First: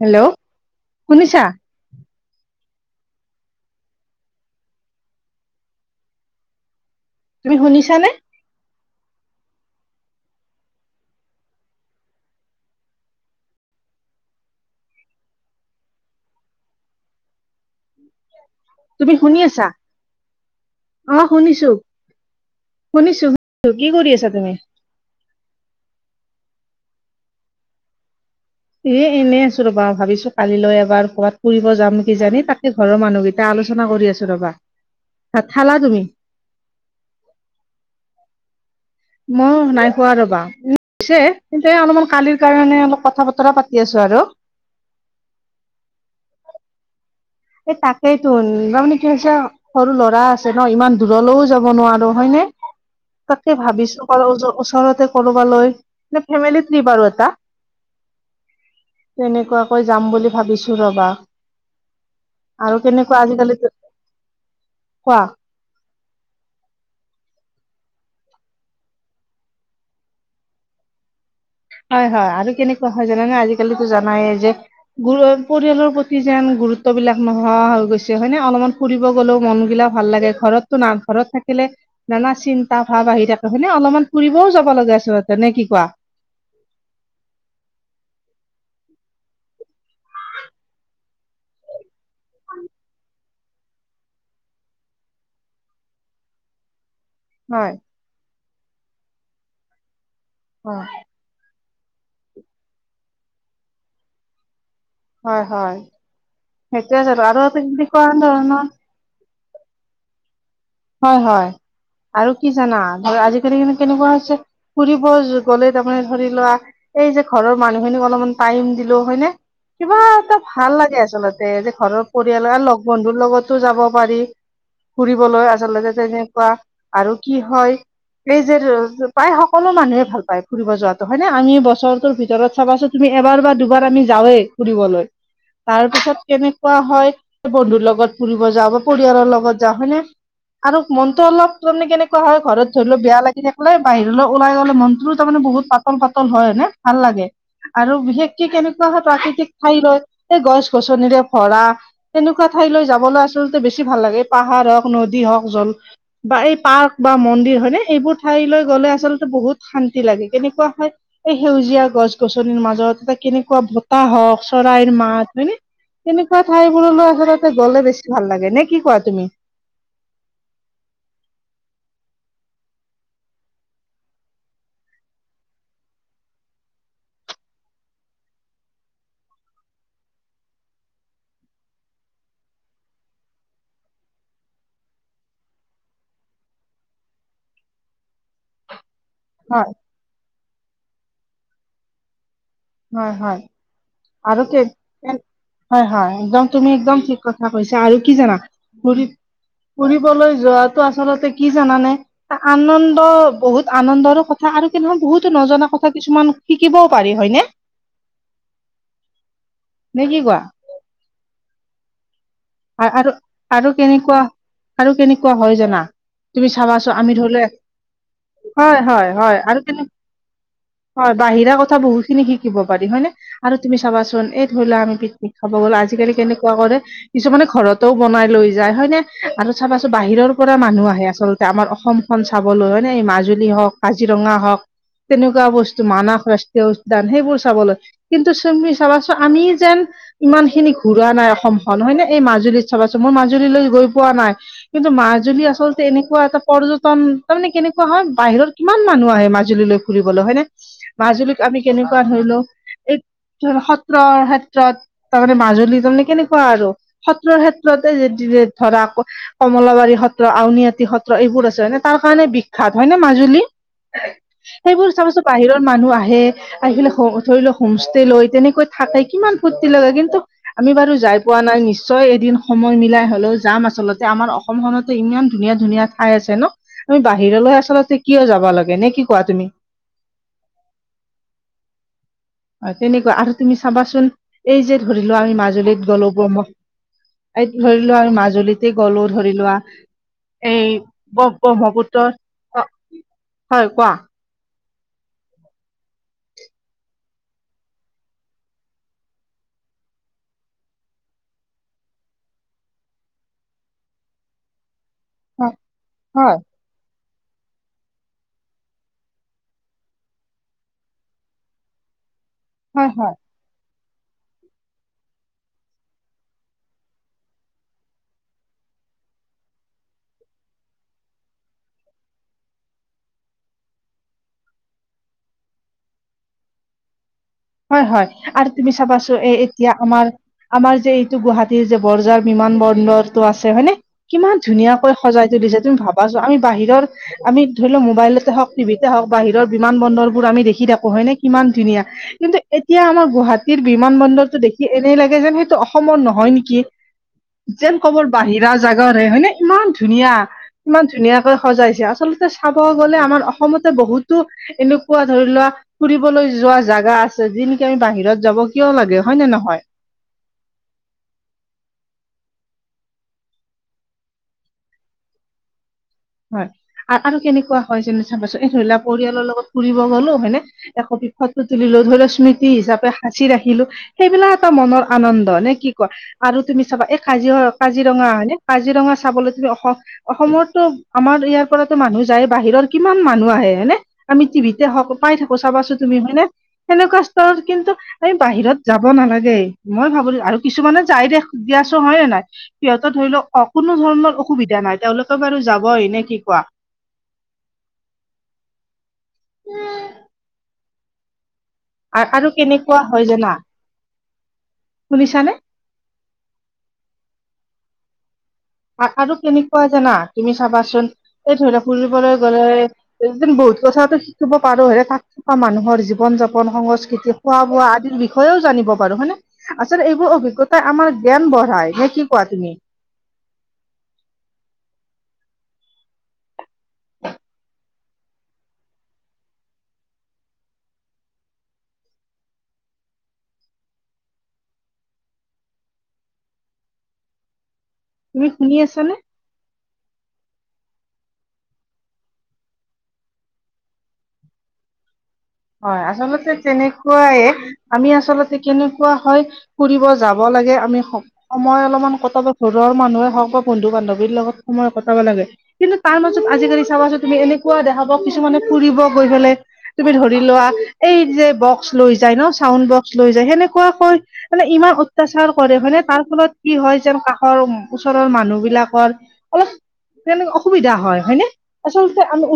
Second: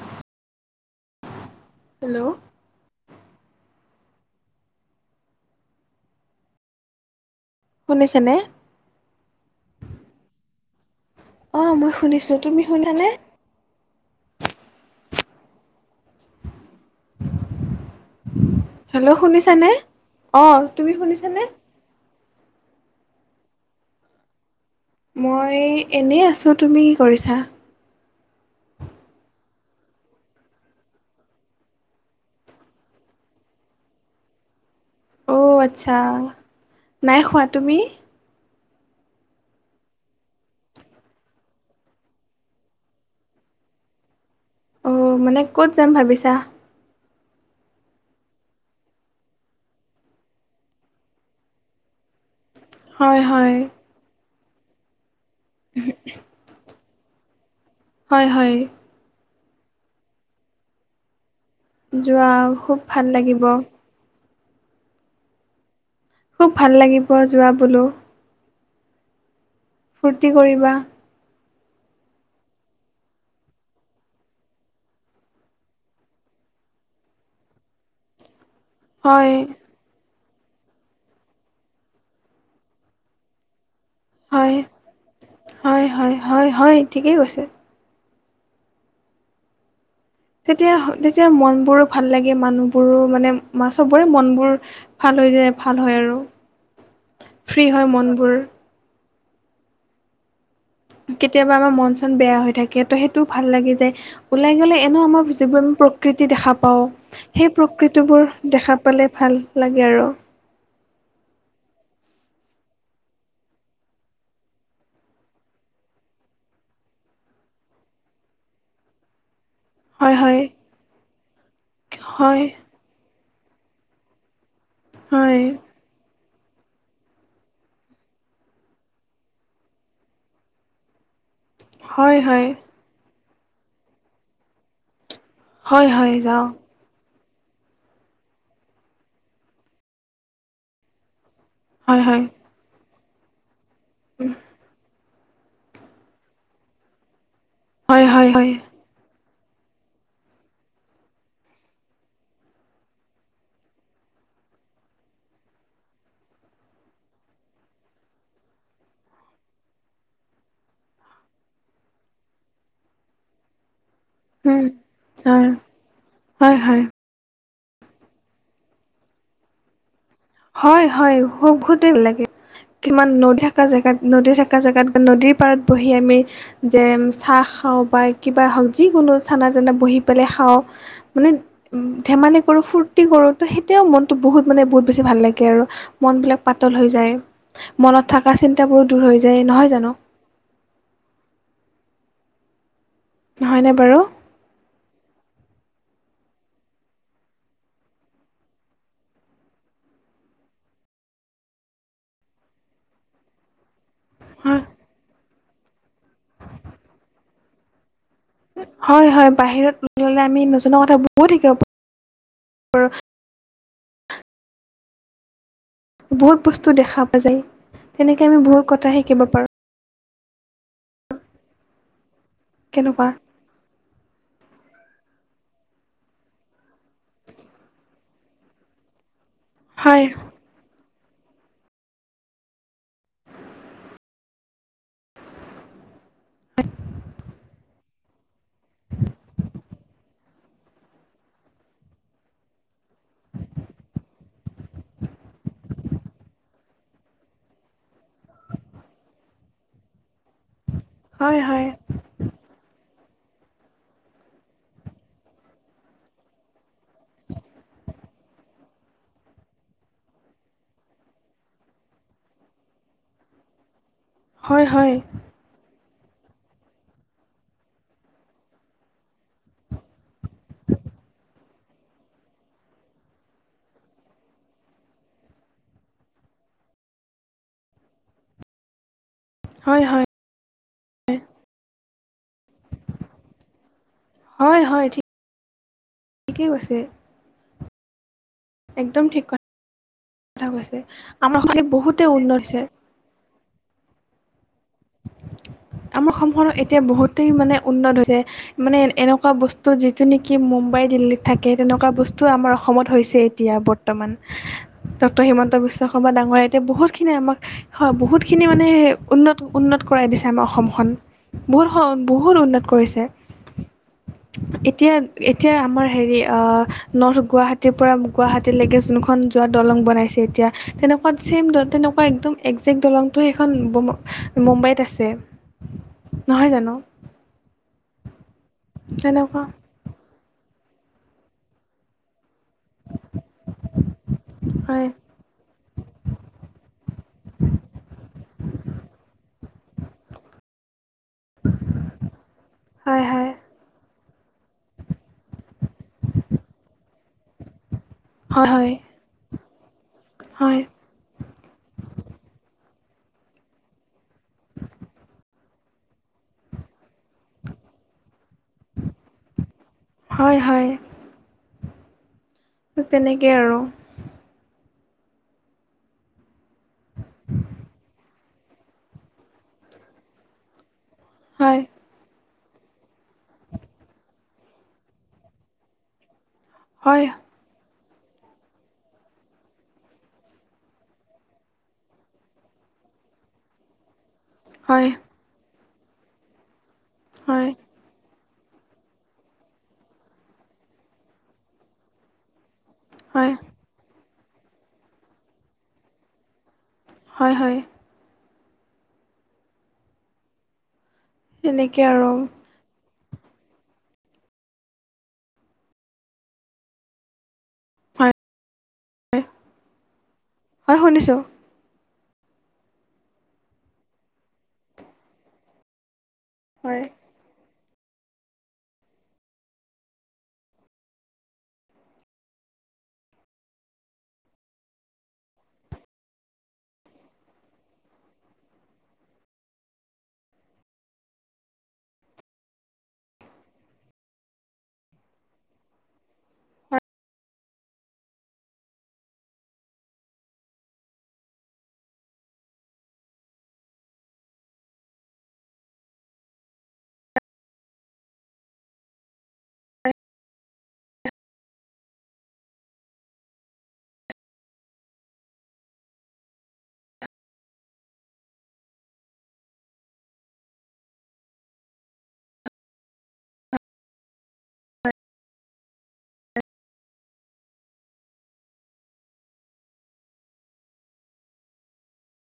Hello শুনিছা hello তুমি শুনিছা নে শুনিছেনে? অ মই শুনিছো তুমি শুনা নাই [unintelligible] তুমি হেল্ল' শুনি আছা শুনিছানে? অঁ তুমি অ শুনিছানে? শুনিছো। শুনিছো শুনিছো কি কৰি আছা তুমি মই এনেই আছো তুমি কি কৰিছা। এ এনেই আছো ৰবা, ভাবিছো কালিলৈ এবাৰ কবাত ফুৰিব যাম কিজানি তাকে ঘৰৰ মানুহকেইটা আলোচনা কৰি আছো ৰবা। ভাত অ' খালা আচ্ছা তুমি নাই খোৱা তুমি মই নাই খোৱা ৰ'বা উম পিছে কিন্তু অলপমান কালিৰ কাৰণে অলপ কথা বতৰা পাতি আছো আৰু অ' মানে ক'ত যাম ভাবিছা এই তাকেইতোন [unintelligible] সৰু ল'ৰা আছে ন ইমান দূৰলৈও যাব নোৱাৰো হয়নে হয় হয় তাকে ভাবিছো কৰবালৈ ওচৰতে কৰবালৈ ফেমিলি ট্ৰিপ আৰু এটা হয় হয়। তেনেকুৱাকৈ যাম বুলি ভাবিছো ৰবা। যোৱা আৰু খুব ভাল কেনেকুৱা লাগিব আজিকালি কোৱা খুব ভাল লাগিব যোৱা বোলো। ফূৰ্তি কৰিবা। হয় হয় আৰু কেনেকুৱা হয় জানা নে আজিকালিতো জানায়ে যে গু পৰিয়ালৰ প্ৰতি যেন গুৰুত্ব বিলাক নোহোৱা হৈ গৈছে হয় নে অলপমান ফুৰিব হয় গ'লেও মনগিলা ভাল লাগে ঘৰত ঘৰত থাকিলে নানা চিন্তা ভাৱ আহি থাকে হয় নে অলপমান ফুৰিবও হয় যাব লাগে আচলতে নে কি হয় কোৱা হয় হয় হয় ঠিকেই কৈছে। তেতিয়া তেতিয়া মনবোৰো ভাল লাগে মানুহবোৰো মানে মা চবৰে মনবোৰ ভাল হৈ যায় ভাল হয় আৰু ফ্ৰী হয় মনবোৰ হয় কেতিয়াবা আমাৰ মন চন বেয়া হৈ থাকে ত সেইটো ভাল লাগি যায়। ওলাই গ'লে এনেও আমাৰ হয় যিবোৰ হয় প্ৰকৃতি দেখা পাওঁ সেইটোৱে জানো আৰু সেই তেনেকুৱা প্ৰকৃতিবোৰ ধৰণৰ দেখা পালে ভাল লাগে আৰু হয় হয় আৰু কি জানা ধৰ আজিকালি মানে কেনেকুৱা হৈছে ফুৰিব গ'লে তাৰমানে ধৰি লোৱা এই যে ঘৰৰ মানুহখিনিক অলপমান টাইম দিলো হয়নে কিবা হয় এটা হয় ভাল লাগে আচলতে যে ঘৰৰ হয় পৰিয়াল আৰু লগ বন্ধুৰ লগতো যাব পাৰি হয় ফুৰিবলৈ আছ লগতে তেনেকুৱা আৰু কি হয়? এই যে, প্ৰায় সকলো মানুহে ভাল পায় ফুৰিব যোৱাতটো হয় নে, আমি বত বছৰটোৰ হয় হয় ভিতৰত চাবাচোন, তুমি এবাৰ বা দুবাৰ আমি যাঁওয়ে ফুৰিবলৈ হয় তাৰ হয় পিছত যাওঁ কেনে কোৱা হয় বন্ধুৰ লগত ফুৰিব যাওঁ বা পৰিয়ালৰ লগত যাওঁ হয়নে? আৰু মনটো অলপ তৰনে কেনেকুৱা হয়, ঘৰত ধৰলও বেয়া লাগি থাকিলে বাহিৰলৈ অলাই গ'লে মন তাৰ মানে বহুত পাতল-পাতল হয়নে? ভাল লাগে। আৰু হয় হয় বিশেষকে হয় কেনে পহা প্ৰাকৃতিক ঠাই লয়, এই গছ-গছনিৰে ভৰা। তেনেকুৱা ঠাইলৈ যাবলৈ আচলতে বেছি ভাল লাগে। পাহাৰ হওক, নদী হওক জল বা, এই পাৰ্ক বা মন্দিৰ হয়নে? এইবোৰ ঠাইলৈ গ'লে আচলতে বহুত শান্তি লাগে, কেনেকুৱা হয় এই সেউজীয়া গছ-গছনিৰ মাজত এটা কেনেকুৱা বতাহ হওক। চৰাইৰ মাত হয় হয়নে? তেনেকুৱা হয় ঠাই হয় বোৰলৈ আচলত তে গ'লে বেছি ভাল লাগে নে কি কোৱা তুমি? হয়, হয় সহুতে লাগে। কিমান নদী থকা জেগাত, নদী থকা জেগাত, নদীৰ পাৰত বহি আমি যেম চাহ খাওঁ বা কিবা হওক, যিকোনো চানা-জানা বহি পেলাই খাওঁ। মানে ধেমালি কৰোঁ, ফূৰ্তি কৰোঁ তো, সেইতিয়াও মনটো বহুত, মানে বহুত বেছি ভাল লাগে আৰু মনবিলাক পাতল হৈ যায়, মনত থাকা চিন্তাবোৰ দূৰ হৈ দেৰি হয় নহয় জানো? হয়, হয়। হয়নে বাৰু? আৰু কে [inaudible] হয়, হয়। একদম তুমি একদম ঠিক কথা কৈছা। আৰু কি জানা ফুৰিবলৈ যোৱাাটো আচলতে কি জানানে? আ-আনন্দ বহুত আনন্দৰো কথা হয় আৰু [unintelligible] বহুতো নজনা কথা কিছুমান শিকিবও পাৰি হয়নে? হয়, হয়, বাহিৰত নে কি ল'লে কোৱা আমি নজনোৱাকে বহুত শিকিব পাৰোঁ আ-আৰু, আৰু কেনেকুৱা, আৰু কেনেকুৱা হয় জানা? বহুত তুমি বস্তু চাবাছো দেখা আমি পোৱা যায়। ধৰিলো এ তেনেকে আমি [unintelligible] বহুত হয়, কথা হয়, শিকিব হয় পাৰোঁ আৰু হয়, বাহিৰা কথা বহুত খিনি শিকিব পাৰি কেনেকুৱা হয়নে? আৰু তুমি চাবাচোন, এই ধৰিলা আমি পিকনিক খাব গ'লোঁ। আজিকালি কেনেকুৱা কৰে? কিছুমানে ঘৰতও বনাই লৈ যায় হয় নে? আৰু চাবাচো হয়। বাহিৰৰ পৰা মানুহ আহে আচলতে আমাৰ অসমখন চাবলৈ হয়নে? এই মাজুলী হওক, কাজিৰঙা হওক। তেনেকুৱা বস্তু, মানাস ৰাষ্ট্ৰীয় উদ্যান সেইবোৰ চাবলৈ কিন্তু চুমি চাবাচো, আমি যেন ইমানখিনি ঘূৰা নাই অসমখন, হয় নে? এই মাজুলীত চাবাছো, মই মাজুলীলৈ গৈ পোৱা নাই। কিন্তু মাজুলী আচলতে এনেকুৱা এটা পৰ্যটন, তাৰ মানে কেনেকুৱা হয়, বাহিৰত কিমান মানুহ আহে মাজুলীলৈ ফুৰিবলৈ হয়নে? হয় মাজুলীক আমি হয় কেনে [unintelligible] এই সত্ৰৰ ক্ষেত্ৰত তাৰমানে মাজুলী, তাৰমানে কেনেকুৱা আৰু সত্ৰৰ ক্ষেত্ৰতে [unintelligible] ধৰা আকৌ কমলাবাৰী সত্ৰ, আউনীআটী সত্ৰ এইবোৰ আছে। নে, তাৰ কাৰণে বিখ্যাত হয়নে মাজুলী? হয় হয় সেইবোৰ চাবচো, বাহিৰৰ মানুহ আহে। আহিলে হ, ধৰি লওঁ হোম ষ্টে' লৈ তেনেকৈ থাকে, কিমান ফূৰ্তি লগে। কিন্তু আমি বাৰু যাই পোৱা নাই নিশ্চ ছয়, এদিন সময় মিলাই হলেও যাম। আচলতে আমাৰ অসমখনতে ইমান ধুনীয়া-ধুনীয়া ঠাই আছে ন? আমি বাহিৰলৈ আচলতে কিয় যাব লাগে নে কি কোৱা তুমি। হয় হয়। হয় তেনেকুৱা আৰু তুমি চাবাচোন এই হয় যে হয় ধৰি লোৱা আমি মাজুলীত গলো ঠিকেই প্ৰমখ। কৈছে এই ধৰি লোৱা আৰু মাজুলীত। একদম গলো ঠিক ধৰি লোৱা কথা এই কৈছে আমাৰ অসম ব্ৰহ্মপুত্ৰ। বহুতেই উন্নত হৈছে হয় কোৱা। হয। আমাৰ অসমখনত এতিয়া বহুতেই মানে উন্নত হৈছে। মানে এনেকুৱা বস্তু যিটো নেকি মুম্বাই দিল্লীত থাকে তেনেকুৱা বস্তু আমাৰ অসমত হৈছে। এতিয়া বৰ্তমান। [inaudible] ডটৰ হয় হিমন্ত বিশ্ব শৰ্মা হয় ডাঙৰে এতিয়া বহুতখিনি আমাক হয় বহুতখিনি মানে উন্নত। উন্নত কৰাই দিছে আমাৰ অসমখন বহুত বহুত উন্নত কৰিছে। [inaudible] এতিয়া এতিয়া আমাৰ হেৰি অ নৰ্থ গুৱাহাটীৰ পৰা গুৱাহাটী লৈকে যোনখন। যোৱা দলং বনাইছে এতিয়া তেনেকুৱাত চছেম দ তেনেকুৱা একদম একজেক্ট দলংটো সেইখন। মুম্বাইত আছে নহয় জানো। হয় হয় আৰু তুমি চাবাচো এ তেনেকুৱা এতিয়া। আমাৰ আমাৰ যে এইটো গুৱাহাটীৰ যে বৰজাৰ বিমান বৰ। সুন্দৰটো আছে হয়নে কিমান হয় ধুনীয়াকৈ সজাই তুলিছে তুমি ভাবাচোন আমি বাহিৰৰ। আমি ধৰিলোঁৱা মবাইলতে হওঁক টিভিতে হওঁক বাহিৰৰ বিমান বন্দৰবোৰ আমি দেখি থাকো হয় নে। কিমান ধুনীয়া কিন্তু এতিয়া হয় আমাৰ হয় গুৱাহাটী। বিমান বন্দৰটো দেখি এনেই লাগে যেন সেইটো অসমৰ নহয় নেকি? যেন কবৰ বাহিৰা হয় জাগাৰে হয়নে ইমান হয় ধুনীয়া ইমান। ধুনীয়াকৈ সজাইছে আচলতে চাব গ'লে আমাৰ অসমতে বহুতো এনেকুৱা ধৰি লোৱা। ফুৰিবলৈ যোৱা জাগা আছে যি নেকি আমি বাহিৰত যাব কিয় লাগে হয় নে নহয়। হয় হয়। ত তেনেকেই আৰু। হয় আৰু আৰু কেনেকুৱা হয় যে চাবাচোন এ ধৰি লা পৰিয়ালৰ লগত ফুৰিব গ'লো হয় নে। একপি ফতো হয় তুলিলো ধৰিলোৱা ইশ্মিত। তি হিচাপে সাঁচি ৰাখিলো সেইবিলাক এটা মোনৰ আনন্দ নে কি কয়। আৰু তুমি চাবা এই হয় কাজিৰ কাজিৰঙা হয়নে কাজিৰঙা চাবলৈ তুমি অসম অসমৰ তো। আমাৰ ইয়াৰ পৰাতো মানুহ যায় বাহিৰৰ কিমান মানুহ আহে হয় নে আমি টিভিত। দেখা হয় পাই থাকো চাবাচো তুমি হয়নে সেনেকুৱা। স্তৰত হয়। কিন্তু আমি বাহিৰত যাব নালাগে মই ভাবো আৰু কিছুমানে যাই দে দিয় আছো হয় নে নাই। সিহঁতৰ ধৰি হয় লওক অ কোনো ধৰণৰ অসুবিধা নাই তেওঁলোকে বাৰু যাবয়ে নে কি কোৱা। হয় হয়। উম। তেনেকে। আৰু কেনেকুৱা হয় জানা শুনিছানে। হয় আৰু কেনেকুৱা জানা তুমি হয় চাবাচোন শুনিছোঁ এই ধৰি লওক। ফুৰিবলৈ গ'লে এ বহুত কথাতটো শিকিব পাৰো হে তাত থকা মানুহৰ জীৱন যাপন। হয় হয় সংস্কৃতি খোৱা বোৱা আদিৰ বিষয়েও জানিব পাৰো হয়নে। আচলতে এইবোৰ অভিজ্ঞতাই আমাৰ জ্ঞান বঢ়াই নে কি কোৱা তুমি। তুমি শুনি আছানে? হয়, আচলতে তেনেকুৱাইে আমি আচলতে কেনেকুৱা হয় ফুৰিব যাব লাগে আমি সময় অলপমান কটাব ঘৰৰ মানুহে হওক বা বন্ধু-বান্ধৱীৰ লগত সময় কটাব লাগে। কিন্তু তাৰ মাজত আজিকালি চাবাচোন তুমি এনেকুৱা দেখাবা কিছুমানে ফুৰিব গৈ পেলাই তুমি ধৰি লোৱা এই যে বক্স লৈ যায় ন' চাউণ্ড বক্স লৈ যায় সেনেকুৱাকৈ মানে ইমান অত্যাচাৰ কৰে মানে তাৰ ফলত কি হয়, যেন কাষৰ ওচৰৰ মানুহ বিলাকৰ অলপ তোন অসুবিধা হয় হয়নে? আচলতে আমি